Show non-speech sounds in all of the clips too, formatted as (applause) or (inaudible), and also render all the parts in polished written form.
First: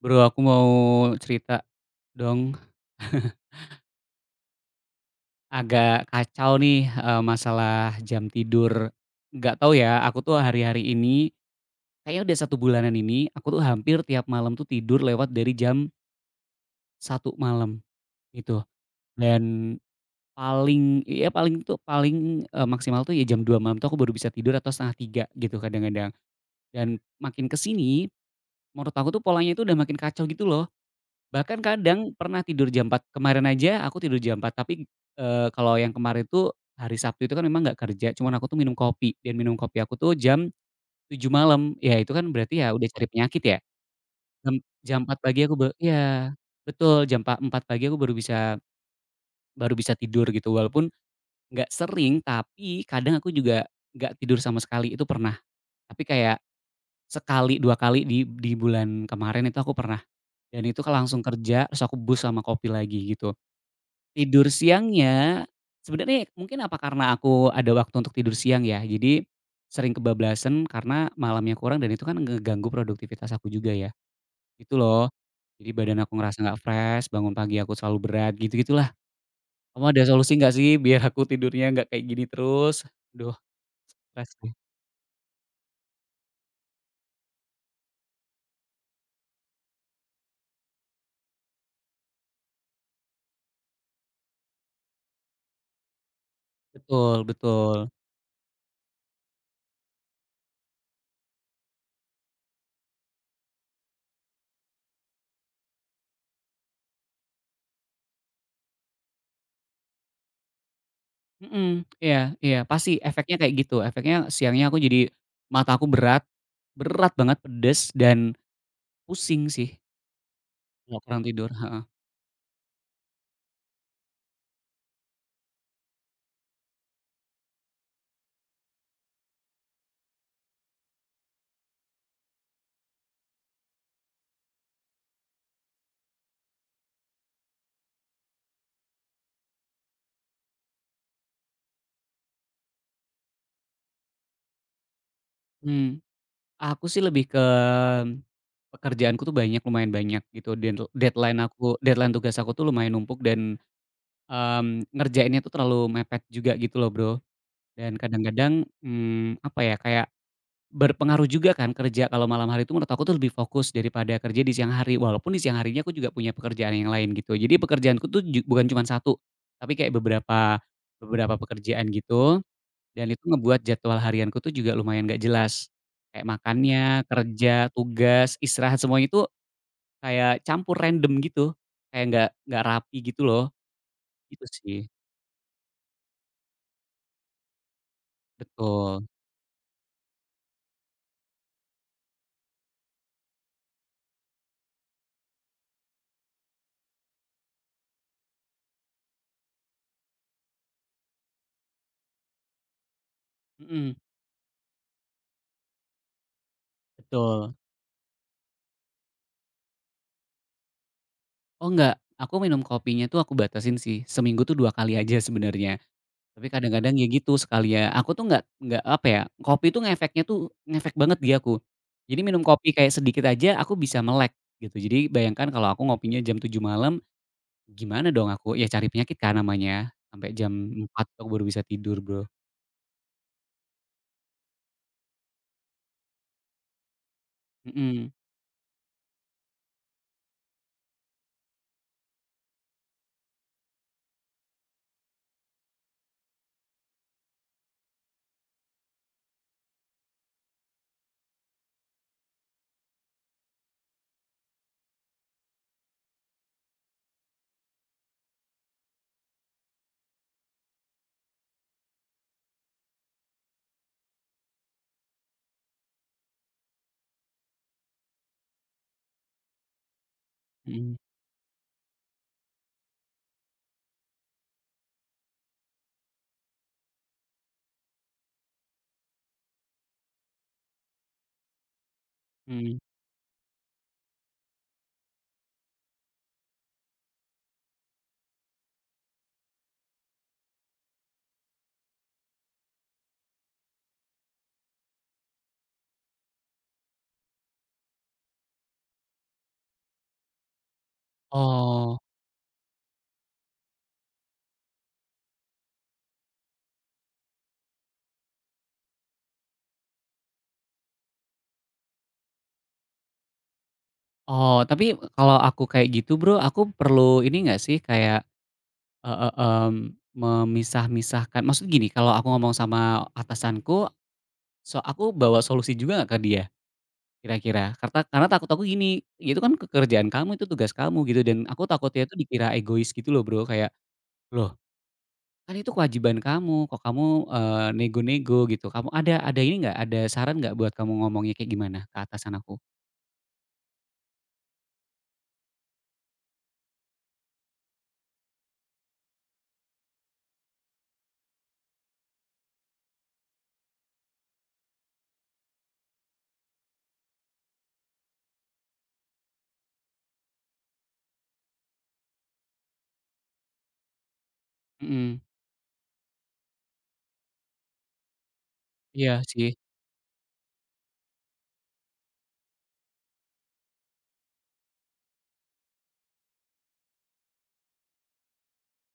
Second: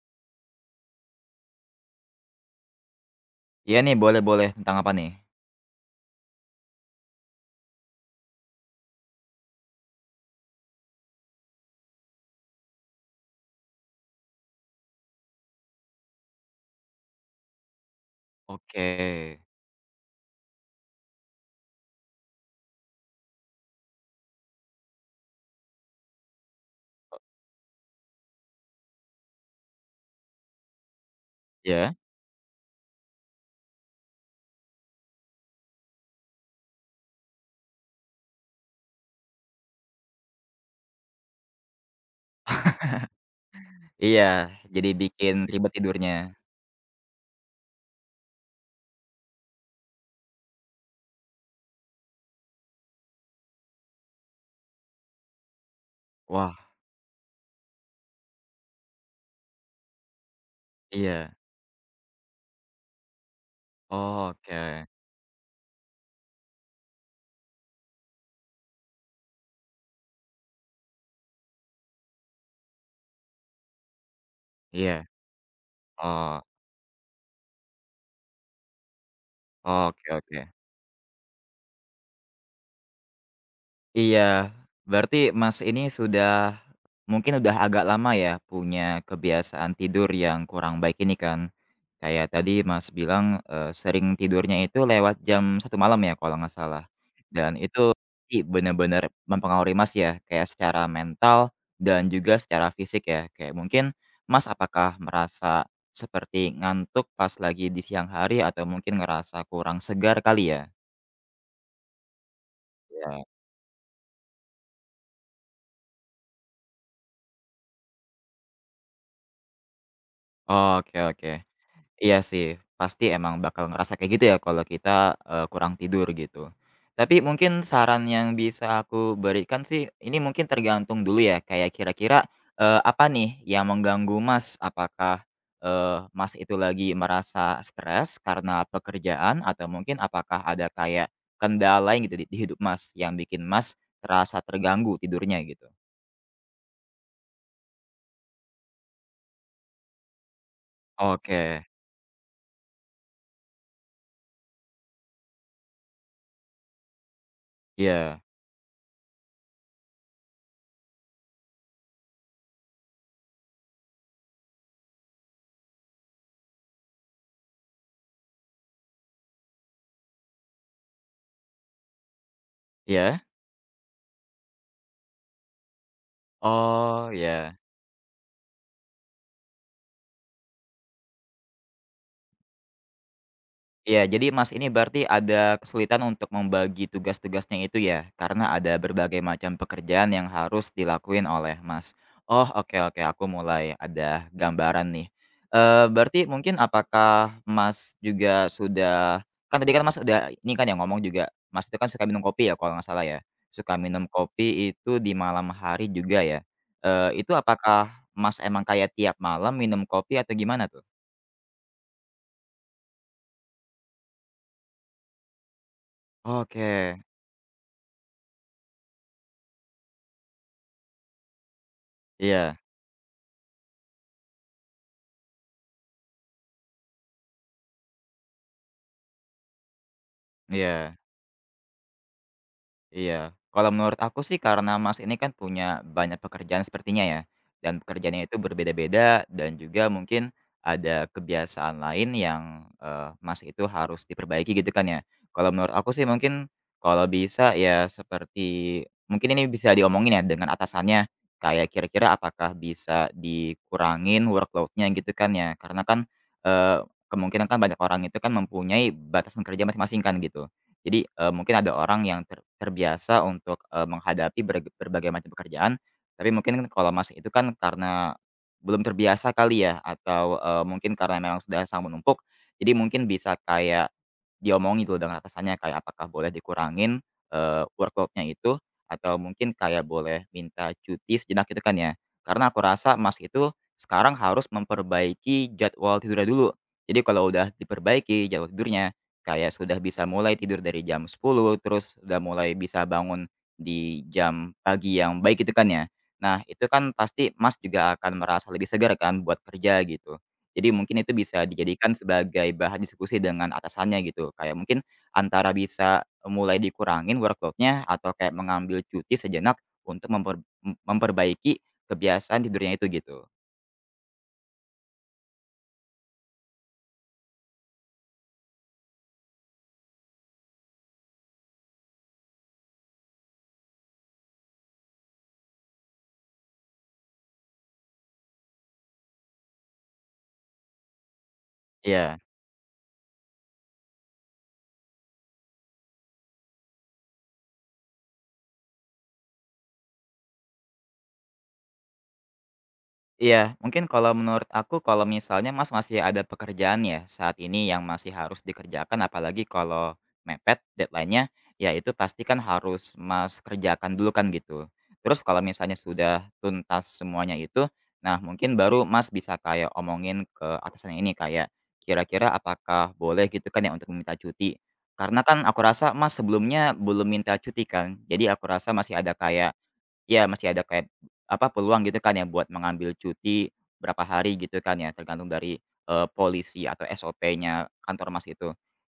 Bro, aku mau cerita dong. (laughs) Iya nih, boleh boleh. Tentang apa nih? Agak kacau nih, masalah jam tidur. Nggak tahu ya, aku tuh hari-hari ini, kayaknya udah satu bulanan ini, aku tuh hampir tiap malam tuh tidur lewat dari jam satu malam, gitu. Oke. Dan paling ya paling tuh paling, maksimal tuh ya jam 2 malam tuh aku baru bisa tidur atau setengah tiga gitu kadang-kadang. Dan makin kesini, menurut aku tuh polanya itu udah makin kacau gitu loh. Bahkan Iya? kadang pernah tidur jam 4 kemarin aja aku tidur jam 4 tapi, kalau yang kemarin tuh hari Sabtu itu kan memang nggak kerja, cuman aku tuh minum kopi dan minum kopi aku tuh jam 7 malam, ya itu kan berarti ya udah cari penyakit ya. Iya, Jam jadi jam 4 bikin pagi aku ba ribet tidurnya. iya, betul jam pa 4 pagi aku baru bisa tidur gitu walaupun nggak sering tapi kadang aku juga nggak tidur sama sekali itu pernah. Tapi kayak Wah, sekali, 2 kali di bulan kemarin itu aku pernah dan itu langsung iya. kerja terus aku bus sama kopi lagi gitu. Tidur Oke. siangnya, sebenarnya mungkin apa karena aku ada waktu untuk tidur siang ya, jadi sering kebablasan karena malamnya kurang dan itu kan ngeganggu produktivitas aku juga ya, itu Iya. loh. Jadi badan aku ngerasa Oh, nggak fresh, bangun pagi aku selalu berat, gitu-gitulah. Kamu ada oke solusi oke. nggak sih biar aku tidurnya nggak kayak gini terus? Aduh stres Iya, deh. berarti Mas ini sudah mungkin udah agak lama ya punya kebiasaan tidur yang kurang baik ini kan? Kayak tadi Mas bilang, sering tidurnya itu lewat jam 1 malam ya kalau nggak salah, Betul dan betul. itu benar-benar mempengaruhi Mas ya, kayak secara mental dan juga secara fisik ya. Kayak mungkin Mas apakah merasa seperti ngantuk pas lagi di siang hari atau mungkin ngerasa kurang segar kali ya? Mhm, iya iya, pasti Iya, efeknya kayak gitu, efeknya siangnya aku jadi mata aku berat, berat banget, pedes dan pusing sih oke kalau kurang oke. tidur, heeh. Iya sih, pasti emang bakal ngerasa kayak gitu ya kalau kita, kurang tidur gitu. Tapi mungkin saran yang bisa aku berikan sih, ini mungkin tergantung dulu ya, kayak kira-kira, apa nih yang mengganggu Mas? Apakah, Mas itu lagi merasa stres karena pekerjaan atau mungkin apakah ada kayak kendala yang gitu di hidup Mas, yang bikin Mas terasa terganggu tidurnya gitu? Mmm, aku sih lebih ke pekerjaanku tuh banyak, lumayan banyak gitu dan deadline Oke, aku deadline tugas aku tuh lumayan numpuk dan, ngerjainnya tuh terlalu mepet juga gitu loh, Bro. Dan iya, kadang-kadang, apa ya, kayak berpengaruh juga kan kerja kalau malam hari itu menurut aku tuh lebih fokus daripada kerja di siang hari, walaupun di siang harinya aku juga punya pekerjaan yang lain gitu. Jadi pekerjaanku tuh ju bukan cuman satu, tapi kayak beberapa beberapa pekerjaan gitu. Dan iya? itu ngebuat jadwal harianku tuh juga lumayan nggak jelas. Kayak makannya, Oh, kerja, ya. tugas, istirahat, semuanya itu kayak campur random gitu. Kayak nggak rapi gitu loh, Iya, jadi itu Mas ini sih. berarti ada kesulitan untuk membagi tugas-tugasnya itu ya? Karena ada Betul, berbagai macam pekerjaan yang harus dilakuin oleh Mas. Oh, oke oke, aku mulai ada gambaran nih. Eh, berarti mungkin apakah Mas juga sudah kan tadi kan Mas udah ini kan yang ngomong juga, Mas itu kan suka minum kopi ya kalau nggak salah ya? Suka mhm, minum kopi itu di malam hari juga ya? Eh, itu betul. apakah Mas emang kayak tiap malam minum kopi atau gimana tuh? Oh nggak, aku minum kopinya tuh aku batasin sih, seminggu tuh 2 kali aja sebenarnya. Tapi kadang-kadang Oke, ya gitu sekali ya, aku tuh nggak apa ya, kopi tuh ngefeknya tuh ngefek banget di aku. Jadi minum iya kopi kayak sedikit aja aku bisa melek gitu. Jadi bayangkan kalau aku ngopinya jam tujuh malam, gimana dong aku, ya cari penyakit kan namanya, sampai jam iya. 4.00 aku baru bisa tidur, Bro. Iya. Kalau menurut aku sih karena Mas ini kan punya banyak pekerjaan sepertinya ya, dan Mhm pekerjaannya itu berbeda-beda dan juga mungkin ada kebiasaan lain yang, Mas itu harus diperbaiki gitu kan ya. Kalau menurut aku sih mungkin kalau bisa ya seperti mungkin ini bisa diomongin ya dengan atasannya, kayak kira-kira apakah bisa dikurangin workloadnya gitu kan ya. Karena kan, kemungkinan kan banyak orang itu kan mempunyai batasan kerja masing-masing kan gitu. Jadi, mungkin ada orang yang terbiasa untuk, menghadapi berbagai macam pekerjaan, tapi mungkin kan kalau Mas itu kan karena belum terbiasa kali ya atau, mungkin mhm karena memang sudah sangat menumpuk, jadi mungkin bisa kayak diomongin dulu dengan atasannya kayak apakah boleh dikurangin, workload itu atau mungkin kayak boleh minta cuti sejenak gitu kan ya. Karena aku mhm. rasa Mas itu sekarang harus memperbaiki jadwal tidurnya dulu. Jadi kalau udah diperbaiki jadwal tidurnya kayak sudah bisa mulai tidur dari jam 10 terus udah mulai bisa bangun di jam pagi yang baik itu kan ya. Nah, itu kan pasti Mas juga akan merasa lebih segar kan buat kerja gitu. Jadi mungkin itu bisa dijadikan Oh sebagai bahan diskusi dengan atasannya gitu. Kayak mungkin antara bisa mulai dikurangin workload atau kayak mengambil cuti sejenak untuk memperbaiki kebiasaan tidurnya itu gitu. oh, tapi kalau aku kayak gitu, Bro, aku perlu ini nggak sih kayak, eee, eee, mmm, memisah-misahkan maksud gini, kalau aku ngomong sama atasanku, so aku bawa solusi juga nggak ke dia kira-kira? Karta karena takut aku gini, "Itu kan ke kerjaan kamu, itu tugas kamu," gitu, dan aku takutnya itu Iya. dikira egois gitu loh, Bro, kayak, "Loh Kan itu kewajiban kamu, kok kamu, nego-nego gitu." Kamu ada ini nggak, ada saran nggak buat kamu ngomongnya kayak gimana ke atasan aku? Iya, mungkin kalau menurut aku kalau misalnya Mas masih ada pekerjaan ya saat ini yang masih harus dikerjakan apalagi kalau mepet deadline-nya, ya itu pasti kan harus Mas kerjakan dulu kan gitu. Terus kalau misalnya sudah tuntas semuanya itu, nah mungkin baru Mas bisa kayak omongin ke atasan ini kayak kira-kira apakah boleh gitu kan ya untuk meminta cuti. Mhm, Karena kan aku rasa Mas sebelumnya belum minta cuti kan. Jadi aku rasa masih ada iya sih, kayak ya masih ada kayak, apa, peluang gitu kan ya buat mengambil cuti berapa hari gitu kan ya, tergantung dari, polisi atau SOP-nya kantor Mas itu.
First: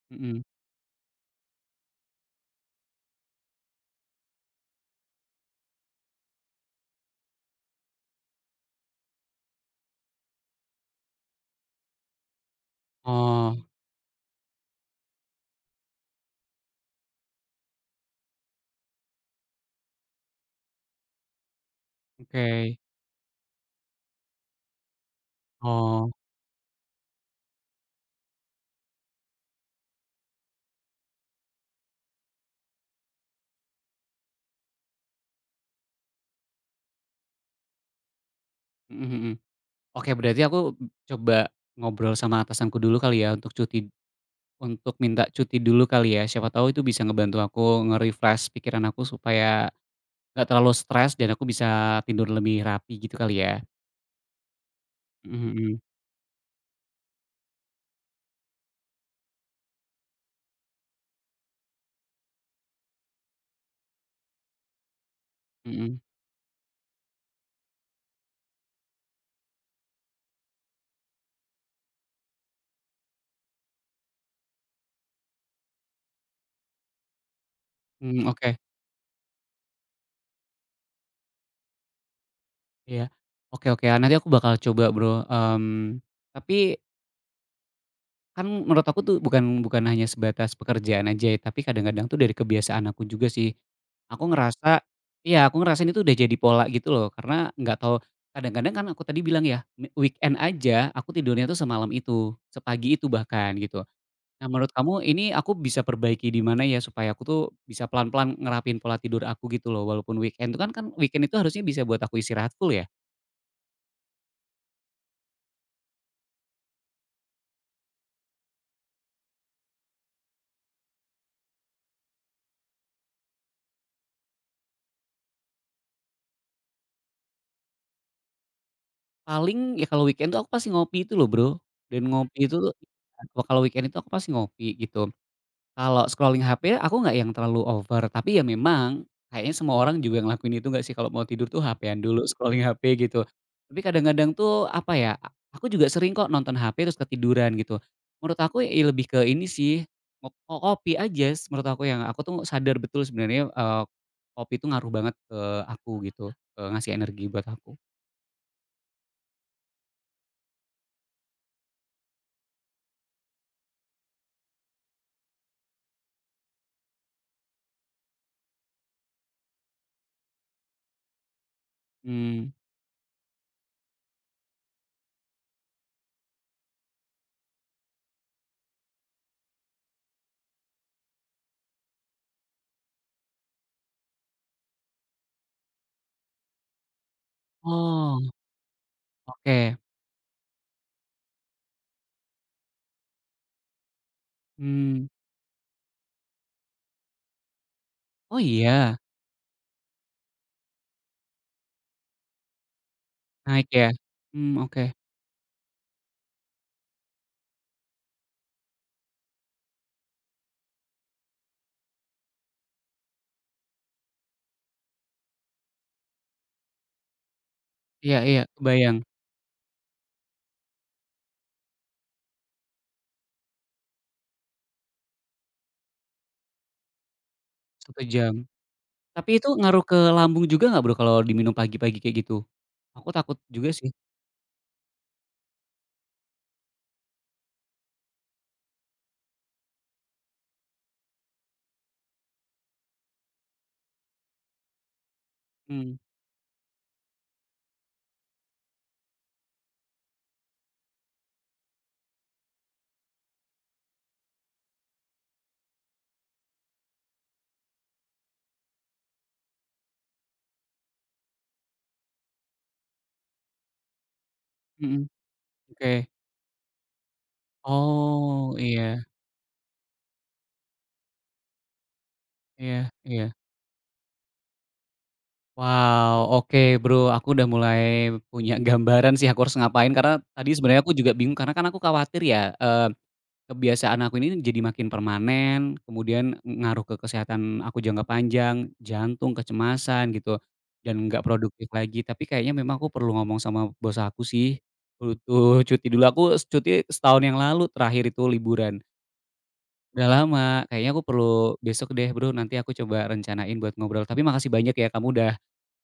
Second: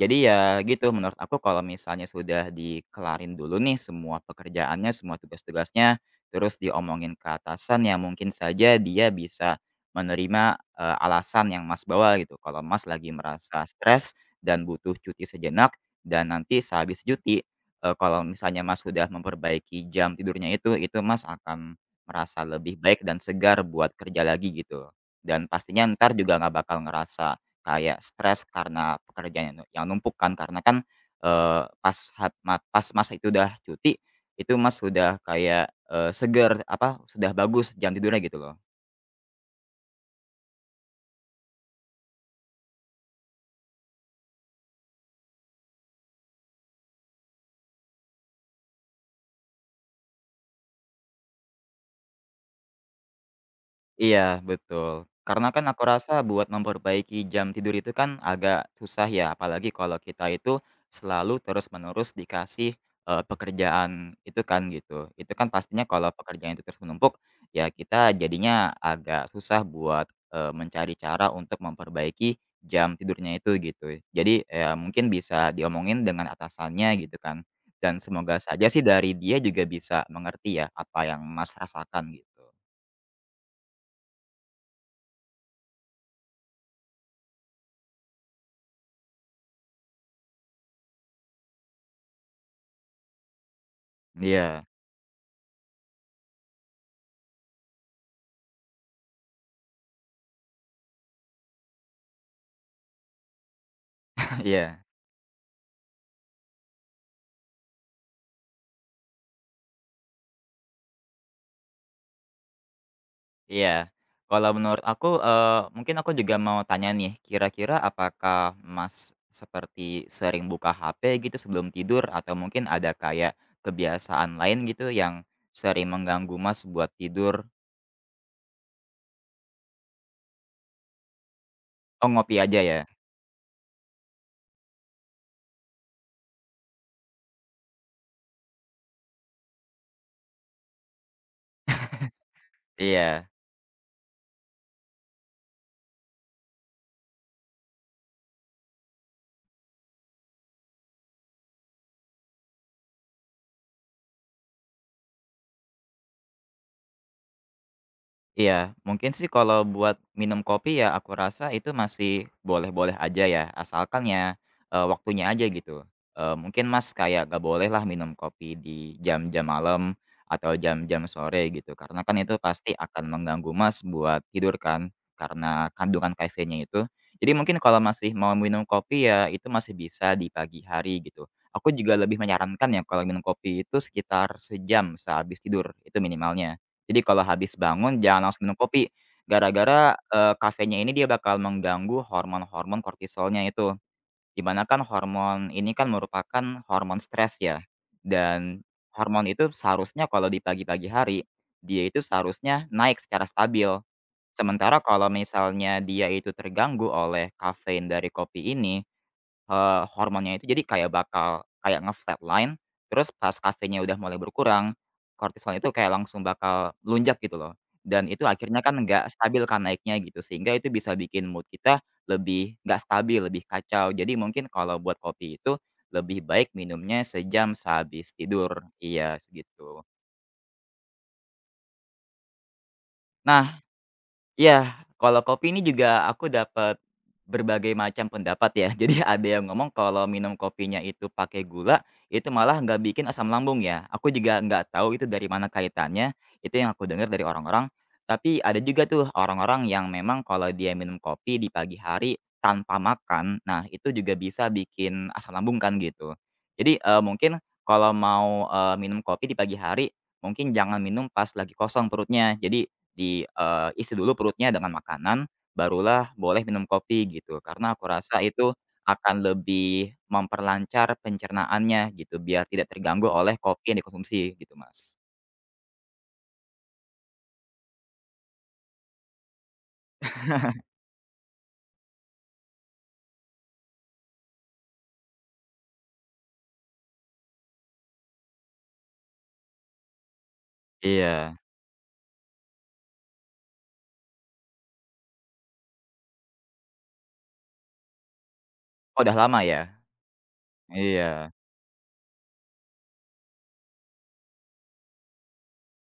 Jadi mhm. ya gitu, menurut aku kalau misalnya sudah dikelarin dulu nih semua pekerjaannya, semua tugas-tugasnya, terus diomongin ke atasan ya mungkin saja dia bisa menerima, alasan yang Mas bawa gitu. Kalau Mas lagi Oh, merasa stres dan butuh cuti sejenak dan nanti sehabis cuti kalau misalnya Mas sudah memperbaiki jam tidurnya itu Mas akan merasa lebih oke. baik dan segar buat kerja lagi gitu. Dan pastinya Oh, ntar juga nggak bakal ngerasa kayak stres karena pekerjaan yang nu yang numpuk kan, karena kan, pas hat mat pas Mas itu udah cuti, itu Mas sudah kayak, seger, apa, sudah bagus jam tidurnya gitu loh. mhm mhm. Oke, berarti aku coba ngobrol sama atasanku dulu kali ya untuk cuti untuk minta cuti dulu kali ya, siapa tahu itu bisa ngebantu aku nge-refresh pikiran aku supaya nggak terlalu stres dan aku bisa tidur lebih rapi gitu kali ya? Iya, betul. Mhm Karena kan mhm, aku rasa buat memperbaiki jam tidur itu kan agak susah ya, apalagi kalau kita itu selalu terus-menerus dikasih, pekerjaan itu kan, gitu. Itu kan pastinya mhm. kalau pekerjaan itu terus menumpuk, ya kita jadinya agak susah buat, mencari cara untuk memperbaiki jam tidurnya itu, gitu. Jadi, ya mungkin bisa diomongin dengan atasannya gitu kan, dan Mmm, semoga oke. saja sih dari dia juga bisa mengerti ya apa yang Mas rasakan, gitu. Iya. Oke oke, ah, nanti aku bakal coba Bro, tapi kan menurut aku tuh bukan bukan hanya sebatas pekerjaan aja ya, tapi kadang-kadang tuh dari kebiasaan aku juga sih. Aku Iya, ngerasa iya, aku ngerasain itu udah jadi pola gitu loh, karena nggak tahu kadang-kadang kan aku tadi bilang ya, me weekend aja aku tidurnya tuh semalam itu, sepagi itu bahkan gitu. (laughs) Nah menurut iya. kamu ini aku bisa perbaiki di mana ya supaya aku tuh bisa pelan-pelan ngerapin pola tidur aku gitu loh, walaupun weekend itu kan kan weekend itu harusnya bisa buat aku istirahat full ya? Iya. Kalau menurut aku, mungkin aku juga mau tanya nih, kira-kira apakah Mas seperti sering buka HP gitu sebelum tidur atau mungkin ada kayak kebiasaan lain gitu yang sering mengganggu Mas buat tidur? Paling ya kalau weekend tuh aku pasti ngopi itu loh, Bro, dan Oh, ngopi ngopi itu aja tuh ya? (unintelligible) kalau weekend itu aku pasti ngopi gitu. Kalau scrolling HP aku nggak yang terlalu over, tapi ya memang kayaknya semua orang juga ngelakuin itu nggak sih kalau mau tidur tuh HP-an dulu, (laughs) scrolling HP gitu. Iya. Tapi kadang-kadang tuh apa ya, aku juga sering kok nonton HP terus ketiduran gitu. Menurut aku ya ya lebih ke ini sih, ngo ngopi aja s menurut aku yang aku tuh sadar betul sebenarnya, kopi itu ngaruh banget ke aku gitu, ngasih energi buat aku. Iya, mungkin sih kalau buat minum kopi ya aku rasa itu masih boleh-boleh aja ya, asalkan ya, waktunya aja gitu. Mungkin Mas kayak gak boleh lah minum kopi di jam-jam malam atau jam-jam sore gitu, karena kan itu Mmm. pasti akan mengganggu Mas buat tidur kan, karena kandungan kafeinnya itu. Jadi mungkin kalau masih mau minum kopi ya itu masih bisa di pagi hari gitu. Aku juga lebih menyarankan ya kalau minum kopi itu sekitar sejam sehabis tidur, itu minimalnya. Jadi kalau habis bangun jangan Oh. langsung minum kopi, Oke, gara-gara, kafeinnya ini dia bakal mengganggu hormon-hormon kortisolnya itu. Di mana kan mmm, hormon ini kan merupakan hormon stres ya, oh dan iya, hormon itu seharusnya kalau di pagi-pagi hari, dia itu seharusnya naik secara naik stabil. ya? Mmm, Sementara oke, kalau misalnya dia itu terganggu oleh kafein dari kopi ini, hormonnya itu jadi kayak bakal kayak nge-flatline, terus pas kafeinnya udah mulai berkurang, kortisol itu kayak langsung bakal melonjak gitu loh. Dan iya itu iya, akhirnya kan kebayang, nggak stabil kan naiknya gitu, sehingga itu bisa bikin mood kita lebih nggak stabil, lebih kacau. Jadi mungkin kalau buat kopi itu, lebih baik minumnya sejam satu sehabis jam. tidur. Iya, Tapi itu segitu. ngaruh ke lambung juga nggak Bro, kalau diminum pagi-pagi kayak gitu? Aku takut Nah, juga sih, iya, kalau kopi ini juga aku dapat berbagai macam pendapat ya. (laughs) Jadi ada yang ngomong kalau minum kopinya itu pakai gula, itu malah nggak bikin asam lambung ya. Aku juga nggak tahu itu dari mana mmm, kaitannya, itu yang aku dengar dari orang-orang. Tapi ada juga tuh orang-orang yang memang kalau dia minum kopi di pagi hari tanpa makan, nah itu juga bisa bikin asam lambung kan gitu. Jadi eh, mungkin kalau mau eh, minum kopi di pagi hari, mungkin jangan minum pas lagi kosong perutnya. Jadi di isi dulu perutnya dengan mhm, makanan, oke. barulah boleh minum kopi gitu. Karena aku rasa Oh, itu iya akan lebih memperlancar pencernaannya gitu, biar tidak iya terganggu iya. oleh kopi yang dikonsumsi gitu, Mas. Wow, oke Bro, aku udah mulai punya (laughs) gambaran sih aku harus ngapain, karena tadi sebenarnya aku juga bingung, karena kan aku khawatir ya, kebiasaan aku ini jadi makin permanen, kemudian ngaruh ke kesehatan aku jangka panjang, jantung, kecemasan gitu, dan nggak Iya. produktif lagi. Tapi kayaknya memang aku perlu ngomong sama bos aku sih, butuh cuti dulu. Aku s- cuti setahun yang lalu terakhir itu liburan, Oh, udah lama ya? udah lama. Kayaknya aku perlu Iya. besok deh Bro, nanti aku coba rencanain buat ngobrol. Tapi makasih banyak ya kamu udah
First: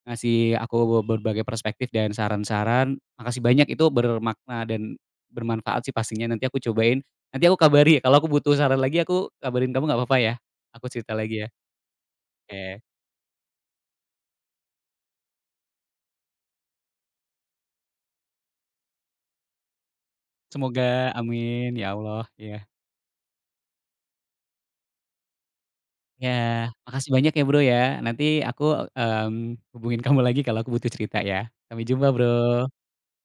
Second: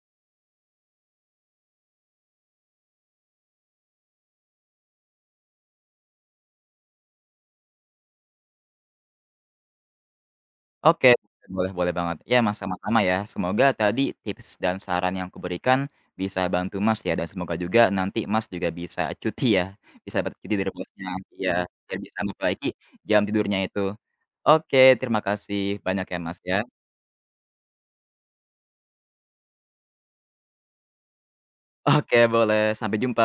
ngasih aku berbagai perspektif dan saran-saran, makasih banyak itu bermakna dan bermanfaat sih pastinya, nanti aku cobain, nanti aku kabari ya kalau aku butuh saran lagi aku kabarin kamu nggak apa-apa ya? Aku Oke, cerita lagi ya? boleh boleh banget. Ya, Mas, Oke, sama-sama ya. Semoga tadi tips dan saran yang kuberikan bisa bantu Mas ya, dan semoga juga nanti Mas juga bisa cuti ya, bisa dapat cuti dari bosnya. semoga Iya, amin, ya biar bisa Allah, iya. memperbaiki jam tidurnya itu. Oke, terima kasih banyak ya, Ya Mas, ya. makasih banyak ya Bro ya, nanti aku, hubungin kamu lagi kalau aku butuh cerita ya. Sampai jumpa Oke, Bro. boleh. Sampai jumpa.